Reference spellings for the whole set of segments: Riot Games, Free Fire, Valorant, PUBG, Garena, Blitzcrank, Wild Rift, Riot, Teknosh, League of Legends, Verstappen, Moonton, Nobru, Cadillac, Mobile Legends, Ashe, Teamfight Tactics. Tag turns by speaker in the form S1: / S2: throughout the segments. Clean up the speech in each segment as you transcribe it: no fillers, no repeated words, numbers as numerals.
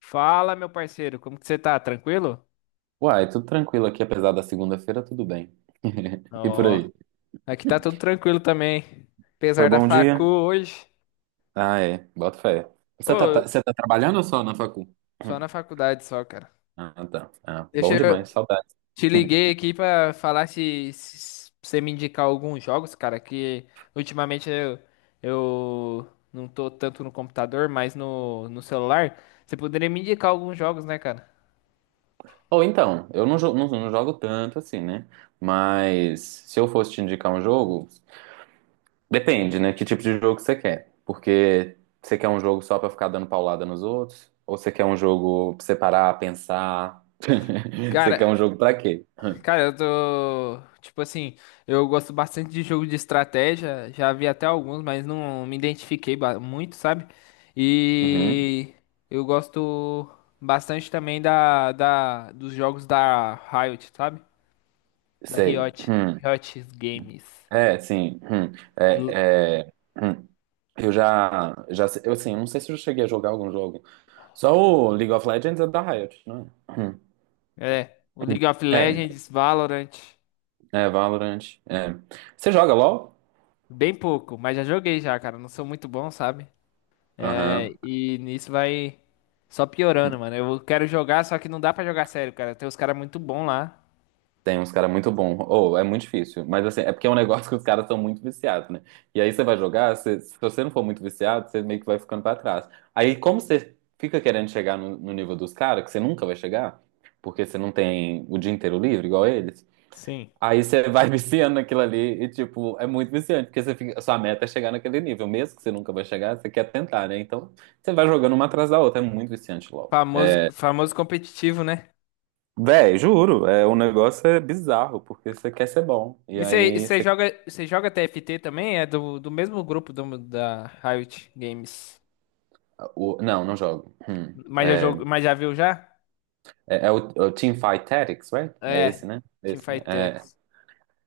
S1: Fala, meu parceiro, como que você tá? Tranquilo?
S2: Uai, tudo tranquilo aqui, apesar da segunda-feira, tudo bem. E por
S1: Ó,
S2: aí?
S1: aqui tá tudo tranquilo também.
S2: Foi
S1: Apesar da
S2: bom
S1: facu
S2: dia?
S1: hoje.
S2: Ah, é. Bota fé. Você
S1: Ô,
S2: você tá trabalhando ou só na facu?
S1: só
S2: Hum.
S1: na faculdade só, cara.
S2: Ah, tá. Ah,
S1: Deixa
S2: bom
S1: eu
S2: demais, saudades.
S1: te liguei aqui pra falar se você me indicar alguns jogos, cara, que ultimamente eu não tô tanto no computador, mas no celular. Você poderia me indicar alguns jogos, né, cara?
S2: Ou então, eu não jogo tanto assim, né? Mas se eu fosse te indicar um jogo, depende, né? Que tipo de jogo você quer. Porque você quer um jogo só pra ficar dando paulada nos outros? Ou você quer um jogo pra você parar, pensar? Você
S1: Cara,
S2: quer um jogo pra quê?
S1: Cara, eu tô. Tipo assim, eu gosto bastante de jogo de estratégia. Já vi até alguns, mas não me identifiquei muito, sabe?
S2: Uhum,
S1: E eu gosto bastante também dos jogos da Riot, sabe? Da
S2: sei.
S1: Riot.
S2: Hum.
S1: Riot Games.
S2: É, sim. Hum,
S1: L-
S2: é, é, hum. Eu assim, não sei se eu cheguei a jogar algum jogo. Só o League of Legends é da Riot, não é? Hum.
S1: É, o League of
S2: É,
S1: Legends, Valorant.
S2: é Valorant. É. Você joga LoL?
S1: Bem pouco, mas já joguei já, cara. Não sou muito bom, sabe? É,
S2: Aham.
S1: e nisso vai só piorando, mano. Eu quero jogar, só que não dá pra jogar sério, cara. Tem uns caras muito bons lá.
S2: Tem uns caras muito bons. Ou é muito difícil, mas assim, é porque é um negócio que os caras são muito viciados, né? E aí você vai jogar, se você não for muito viciado, você meio que vai ficando pra trás. Aí como você fica querendo chegar no nível dos caras, que você nunca vai chegar, porque você não tem o dia inteiro livre igual eles.
S1: Sim.
S2: Aí você vai viciando naquilo ali e, tipo, é muito viciante, porque você fica, a sua meta é chegar naquele nível, mesmo que você nunca vai chegar, você quer tentar, né? Então, você vai jogando uma atrás da outra, é muito viciante logo.
S1: Famoso, famoso competitivo, né?
S2: Véi, juro, é, o negócio é bizarro, porque você quer ser bom. E
S1: E
S2: aí você.
S1: você joga TFT também? É do mesmo grupo da Riot Games.
S2: Não, não jogo. Hum.
S1: Mas já, mas já viu já?
S2: É, é o Teamfight Tactics, right? É
S1: É,
S2: esse, né? Esse, né?
S1: Teamfight
S2: É,
S1: Tactics.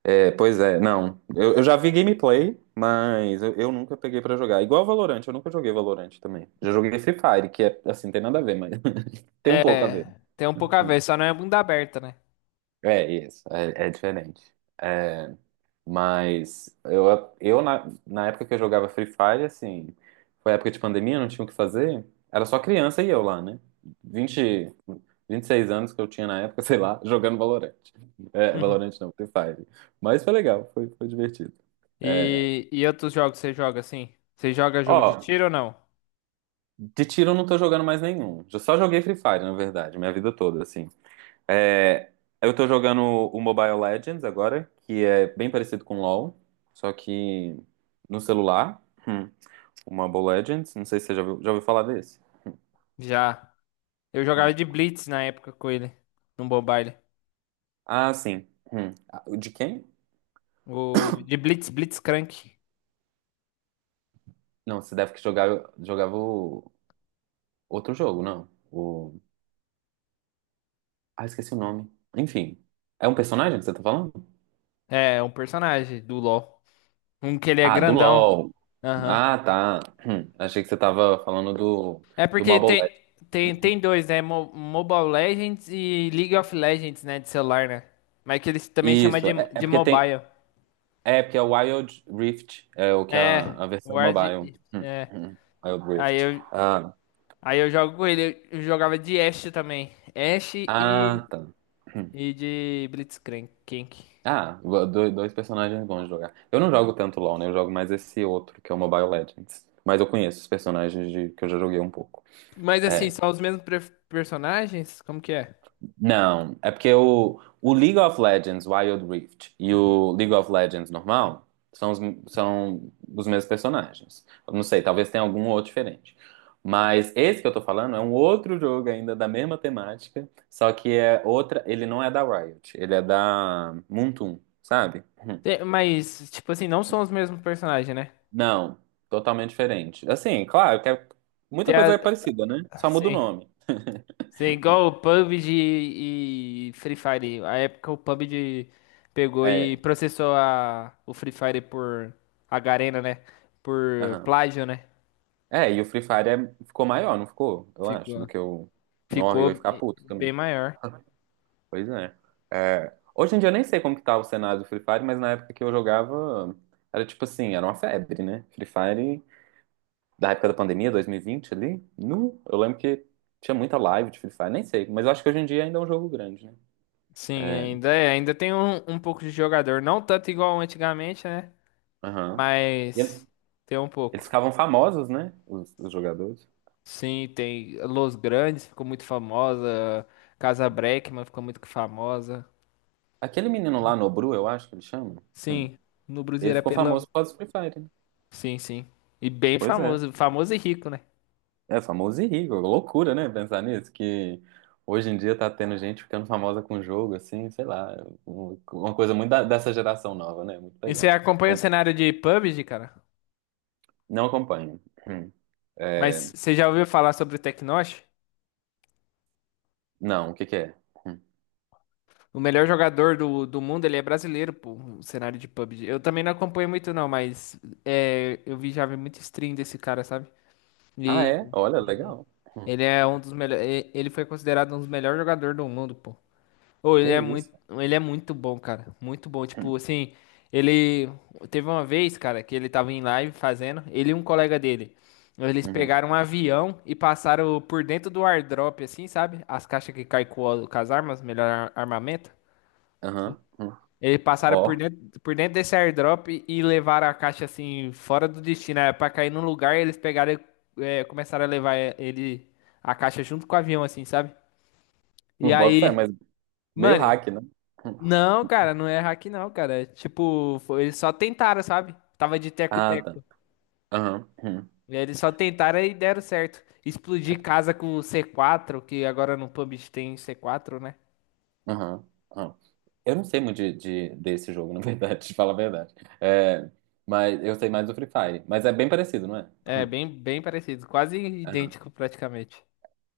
S2: É, pois é, não. Eu já vi gameplay, mas eu nunca peguei pra jogar. Igual Valorant, eu nunca joguei Valorant também. Já joguei Free Fire, que é assim, tem nada a ver, mas tem um pouco a ver.
S1: É, tem um pouco a ver, só não é bunda aberta, né?
S2: É isso, é diferente. É, mas eu na época que eu jogava Free Fire, assim, foi época de pandemia, não tinha o que fazer. Era só criança e eu lá, né? vinte vinte e seis anos que eu tinha na época, sei lá, jogando Valorant. É, Valorant não, Free Fire. Mas foi legal, foi divertido. É,
S1: E outros jogos você joga assim? Você joga jogo de
S2: ó,
S1: tiro ou não?
S2: de tiro eu não tô jogando mais nenhum. Eu só joguei Free Fire, na verdade, minha vida toda, assim. É, eu tô jogando o Mobile Legends agora, que é bem parecido com LoL, só que no celular. Hum, o Mobile Legends, não sei se você já ouviu falar desse.
S1: Já. Eu jogava
S2: Hum.
S1: de Blitz na época com ele, no Mobile.
S2: Ah, sim. Hum. Ah, o de quem?
S1: O de Blitz, Blitzcrank.
S2: Não, você deve que jogava o outro jogo, não. Ah, esqueci o nome. Enfim, é um personagem que você tá falando?
S1: É, um personagem do LoL. Um que ele é
S2: Ah, do
S1: grandão.
S2: LoL.
S1: Aham.
S2: Ah, tá. Achei que você tava falando do,
S1: É
S2: do
S1: porque
S2: Mobile
S1: tem
S2: Legends.
S1: dois, né? Mobile Legends e League of Legends, né? De celular, né? Mas que eles também chamam
S2: Isso,
S1: de,
S2: é
S1: de
S2: porque tem.
S1: mobile.
S2: É porque é o Wild Rift, é o que é a,
S1: É,
S2: a versão
S1: Ward.
S2: mobile.
S1: É.
S2: Hum, hum, Wild
S1: Aí
S2: Rift.
S1: eu,
S2: Ah,
S1: aí eu jogo com ele. Eu jogava de Ashe também. Ashe e,
S2: ah, tá. Hum.
S1: e de Blitzcrank. Kink.
S2: Ah, dois personagens bons de jogar. Eu não jogo tanto LoL, né? Eu jogo mais esse outro, que é o Mobile Legends. Mas eu conheço os personagens de, que eu já joguei um pouco.
S1: Mas assim,
S2: É,
S1: são os mesmos personagens? Como que é?
S2: não, é porque o League of Legends Wild Rift e o League of Legends normal são os, são os mesmos personagens. Eu não sei, talvez tenha algum outro diferente. Mas esse que eu tô falando é um outro jogo ainda da mesma temática, só que é outra. Ele não é da Riot, ele é da Moonton, sabe?
S1: Mas, tipo assim, não são os mesmos personagens, né?
S2: Não, totalmente diferente. Assim, claro que muita
S1: Tem
S2: coisa é parecida, né?
S1: a-
S2: Só muda o
S1: sim.
S2: nome.
S1: Sim, igual o PUBG e Free Fire. A época o PUBG pegou e
S2: É.
S1: processou a, o Free Fire por a Garena, né? Por
S2: Aham.
S1: plágio, né?
S2: É, e o Free Fire ficou maior, não ficou? Eu acho, do
S1: Ficou.
S2: que o. Nossa, eu ia
S1: Ficou
S2: ficar puto também.
S1: bem maior.
S2: Pois é. É, hoje em dia eu nem sei como que tá o cenário do Free Fire, mas na época que eu jogava, era tipo assim, era uma febre, né? Free Fire, da época da pandemia, 2020 ali, nu, eu lembro que tinha muita live de Free Fire, nem sei, mas eu acho que hoje em dia ainda é um jogo grande, né?
S1: Sim,
S2: É,
S1: ainda é. Ainda tem um pouco de jogador. Não tanto igual antigamente, né?
S2: aham. E
S1: Mas tem um pouco.
S2: eles ficavam famosos, né? Os jogadores.
S1: Sim, tem Los Grandes, ficou muito famosa. Casa Breckman ficou muito famosa.
S2: Aquele menino lá, Nobru, eu acho que ele chama, hum,
S1: Sim, no Brasil
S2: ele
S1: era
S2: ficou famoso
S1: Pelão.
S2: por causa do Free Fire, né?
S1: Sim, sim. E bem
S2: Pois é.
S1: famoso, famoso e rico, né?
S2: É famoso e rico, loucura, né? Pensar nisso, que hoje em dia tá tendo gente ficando famosa com jogo, assim, sei lá, uma coisa muito dessa geração nova, né? Muito
S1: E você
S2: legal.
S1: acompanha o
S2: Com-
S1: cenário de PUBG, cara?
S2: Não acompanho. Hum. É,
S1: Mas você já ouviu falar sobre o Teknosh?
S2: não, o que que é? Hum.
S1: O melhor jogador do mundo, ele é brasileiro, pô, o cenário de PUBG. Eu também não acompanho muito, não, mas já vi muito stream desse cara, sabe?
S2: Ah, é?
S1: E
S2: Olha, legal. Hum.
S1: ele é um dos melhores. Ele foi considerado um dos melhores jogadores do mundo, pô. Ô,
S2: Que isso?
S1: ele é muito bom, cara. Muito bom.
S2: Hum.
S1: Tipo, assim, ele teve uma vez, cara, que ele tava em live fazendo, ele e um colega dele. Eles
S2: Uhum.
S1: pegaram um avião e passaram por dentro do airdrop, assim, sabe? As caixas que caem com, com as armas, melhor armamento.
S2: Aham. Hum.
S1: Eles passaram por
S2: Ó,
S1: dentro, por dentro desse airdrop e levaram a caixa, assim, fora do destino. Era pra cair num lugar e eles pegaram, e, começaram a levar é, ele, a caixa junto com o avião, assim, sabe? E
S2: boto fé,
S1: aí,
S2: mas meio
S1: mano.
S2: hack, né? Hum.
S1: Não, cara, não é hack não, cara. É tipo, eles só tentaram, sabe? Tava de
S2: Ah, tá.
S1: teco-teco.
S2: Aham. Hum.
S1: E aí eles só tentaram e deram certo. Explodir casa com o C4, que agora no PUBG tem C4, né?
S2: Aham, aham. Eu não sei muito desse jogo, na verdade, te falar a verdade. É, mas eu sei mais do Free Fire. Mas é bem parecido, não é?
S1: É bem, bem parecido, quase
S2: Aham.
S1: idêntico praticamente.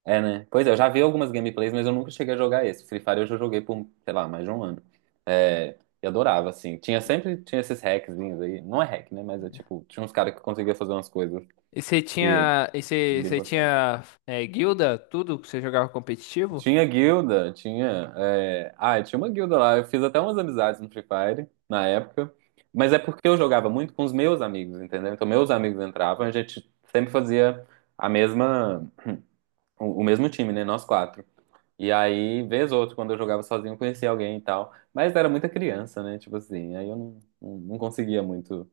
S2: É, né? Pois é, eu já vi algumas gameplays, mas eu nunca cheguei a jogar esse. Free Fire eu já joguei por, sei lá, mais de um ano. É, e adorava, assim. Tinha sempre, tinha esses hackzinhos aí. Não é hack, né? Mas é tipo, tinha uns caras que conseguiam fazer umas coisas
S1: E você
S2: que
S1: tinha, e você,
S2: ninguém
S1: você
S2: consegue.
S1: tinha guilda, tudo que você jogava competitivo?
S2: Tinha guilda, tinha. É, ah, tinha uma guilda lá. Eu fiz até umas amizades no Free Fire na época. Mas é porque eu jogava muito com os meus amigos, entendeu? Então, meus amigos entravam, a gente sempre fazia a mesma, o mesmo time, né? Nós quatro. E aí, vez ou outra, quando eu jogava sozinho, eu conhecia alguém e tal. Mas era muita criança, né? Tipo assim, aí eu não conseguia muito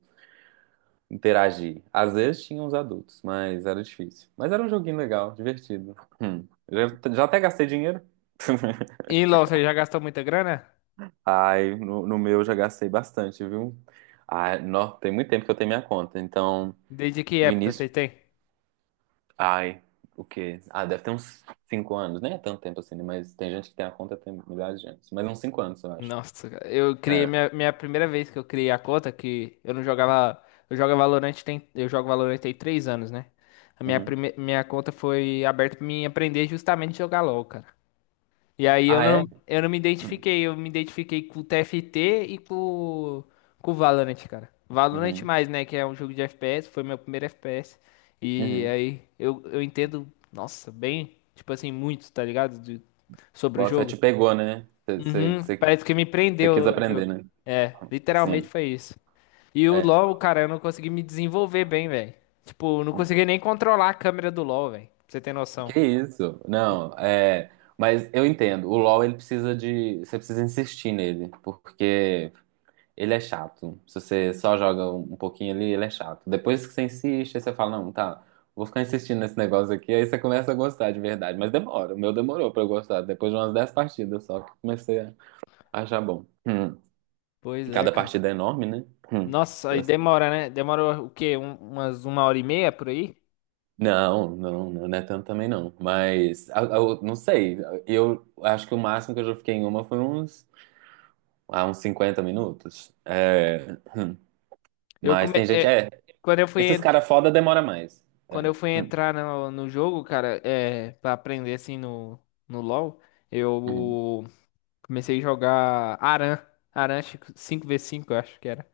S2: interagir. Às vezes tinha uns adultos, mas era difícil. Mas era um joguinho legal, divertido. Hum. Já até gastei dinheiro.
S1: E LoL, você já gastou muita grana?
S2: Ai, no meu eu já gastei bastante, viu? Ai, nó, tem muito tempo que eu tenho minha conta. Então,
S1: Desde que
S2: no
S1: época você
S2: início,
S1: tem?
S2: ai, o quê? Ah, deve ter uns 5 anos. Nem é tanto tempo assim, né? Mas tem gente que tem a conta tem milhares de anos. Mas uns 5 anos, eu acho.
S1: Nossa, cara, eu criei
S2: É.
S1: minha primeira vez que eu criei a conta, que eu não jogava. Eu jogo Valorant tem 3 anos, né? A minha,
S2: Uhum.
S1: prime, minha conta foi aberta pra mim aprender justamente a jogar LOL, cara. E aí eu
S2: Ah,
S1: não,
S2: é?
S1: eu não me identifiquei, eu me identifiquei com o TFT e com o Valorant, cara. Valorant
S2: Uhum.
S1: mais, né? Que é um jogo de FPS, foi meu primeiro FPS. E
S2: Uhum.
S1: aí eu entendo, nossa, bem, tipo assim, muito, tá ligado? Sobre o
S2: Bota fé,
S1: jogo.
S2: te pegou, né? Você
S1: Uhum, parece que me
S2: quis
S1: prendeu o
S2: aprender,
S1: jogo.
S2: né?
S1: É, literalmente
S2: Assim,
S1: foi isso. E o
S2: é.
S1: LoL, cara, eu não consegui me desenvolver bem, velho. Tipo, eu não consegui nem controlar a câmera do LoL, velho. Pra você ter noção.
S2: Que isso? Não, é. Mas eu entendo. O LoL, ele precisa de. Você precisa insistir nele. Porque. Ele é chato. Se você só joga um pouquinho ali, ele é chato. Depois que você insiste, aí você fala, não, tá, vou ficar insistindo nesse negócio aqui. Aí você começa a gostar de verdade. Mas demora. O meu demorou pra eu gostar. Depois de umas 10 partidas só que eu comecei a achar bom. Hum.
S1: Pois
S2: E
S1: é,
S2: cada
S1: cara.
S2: partida é enorme, né? Hum.
S1: Nossa, aí
S2: Assim,
S1: demora, né? Demora o quê? Umas uma hora e meia por aí?
S2: não, não, não, não é tanto também não. Mas eu não sei. Eu acho que o máximo que eu já fiquei em uma foi uns 50 minutos. É.
S1: Eu
S2: Mas
S1: come...
S2: tem gente,
S1: é,
S2: é,
S1: quando eu fui,
S2: esses caras foda demora mais.
S1: quando
S2: É.
S1: eu fui
S2: Hum.
S1: entrar no jogo, cara, pra aprender assim no LoL,
S2: Uhum.
S1: eu comecei a jogar Aran. Aran 5v5 eu acho que era.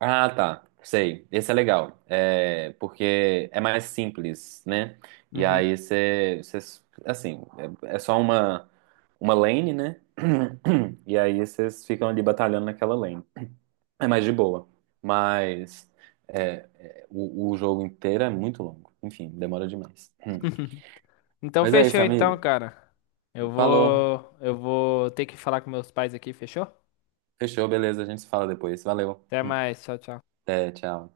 S2: Ah, tá. Sei. Esse é legal. É, porque é mais simples, né? E
S1: Uhum.
S2: aí assim, é só uma lane, né? E aí vocês ficam ali batalhando naquela lane. É mais de boa. Mas o jogo inteiro é muito longo. Enfim, demora demais.
S1: Então
S2: Mas é isso,
S1: fechou então,
S2: amigo.
S1: cara. Eu
S2: Falou.
S1: vou, eu vou ter que falar com meus pais aqui, fechou?
S2: Fechou, beleza. A gente se fala depois. Valeu.
S1: Até mais, tchau, tchau.
S2: Até, tchau.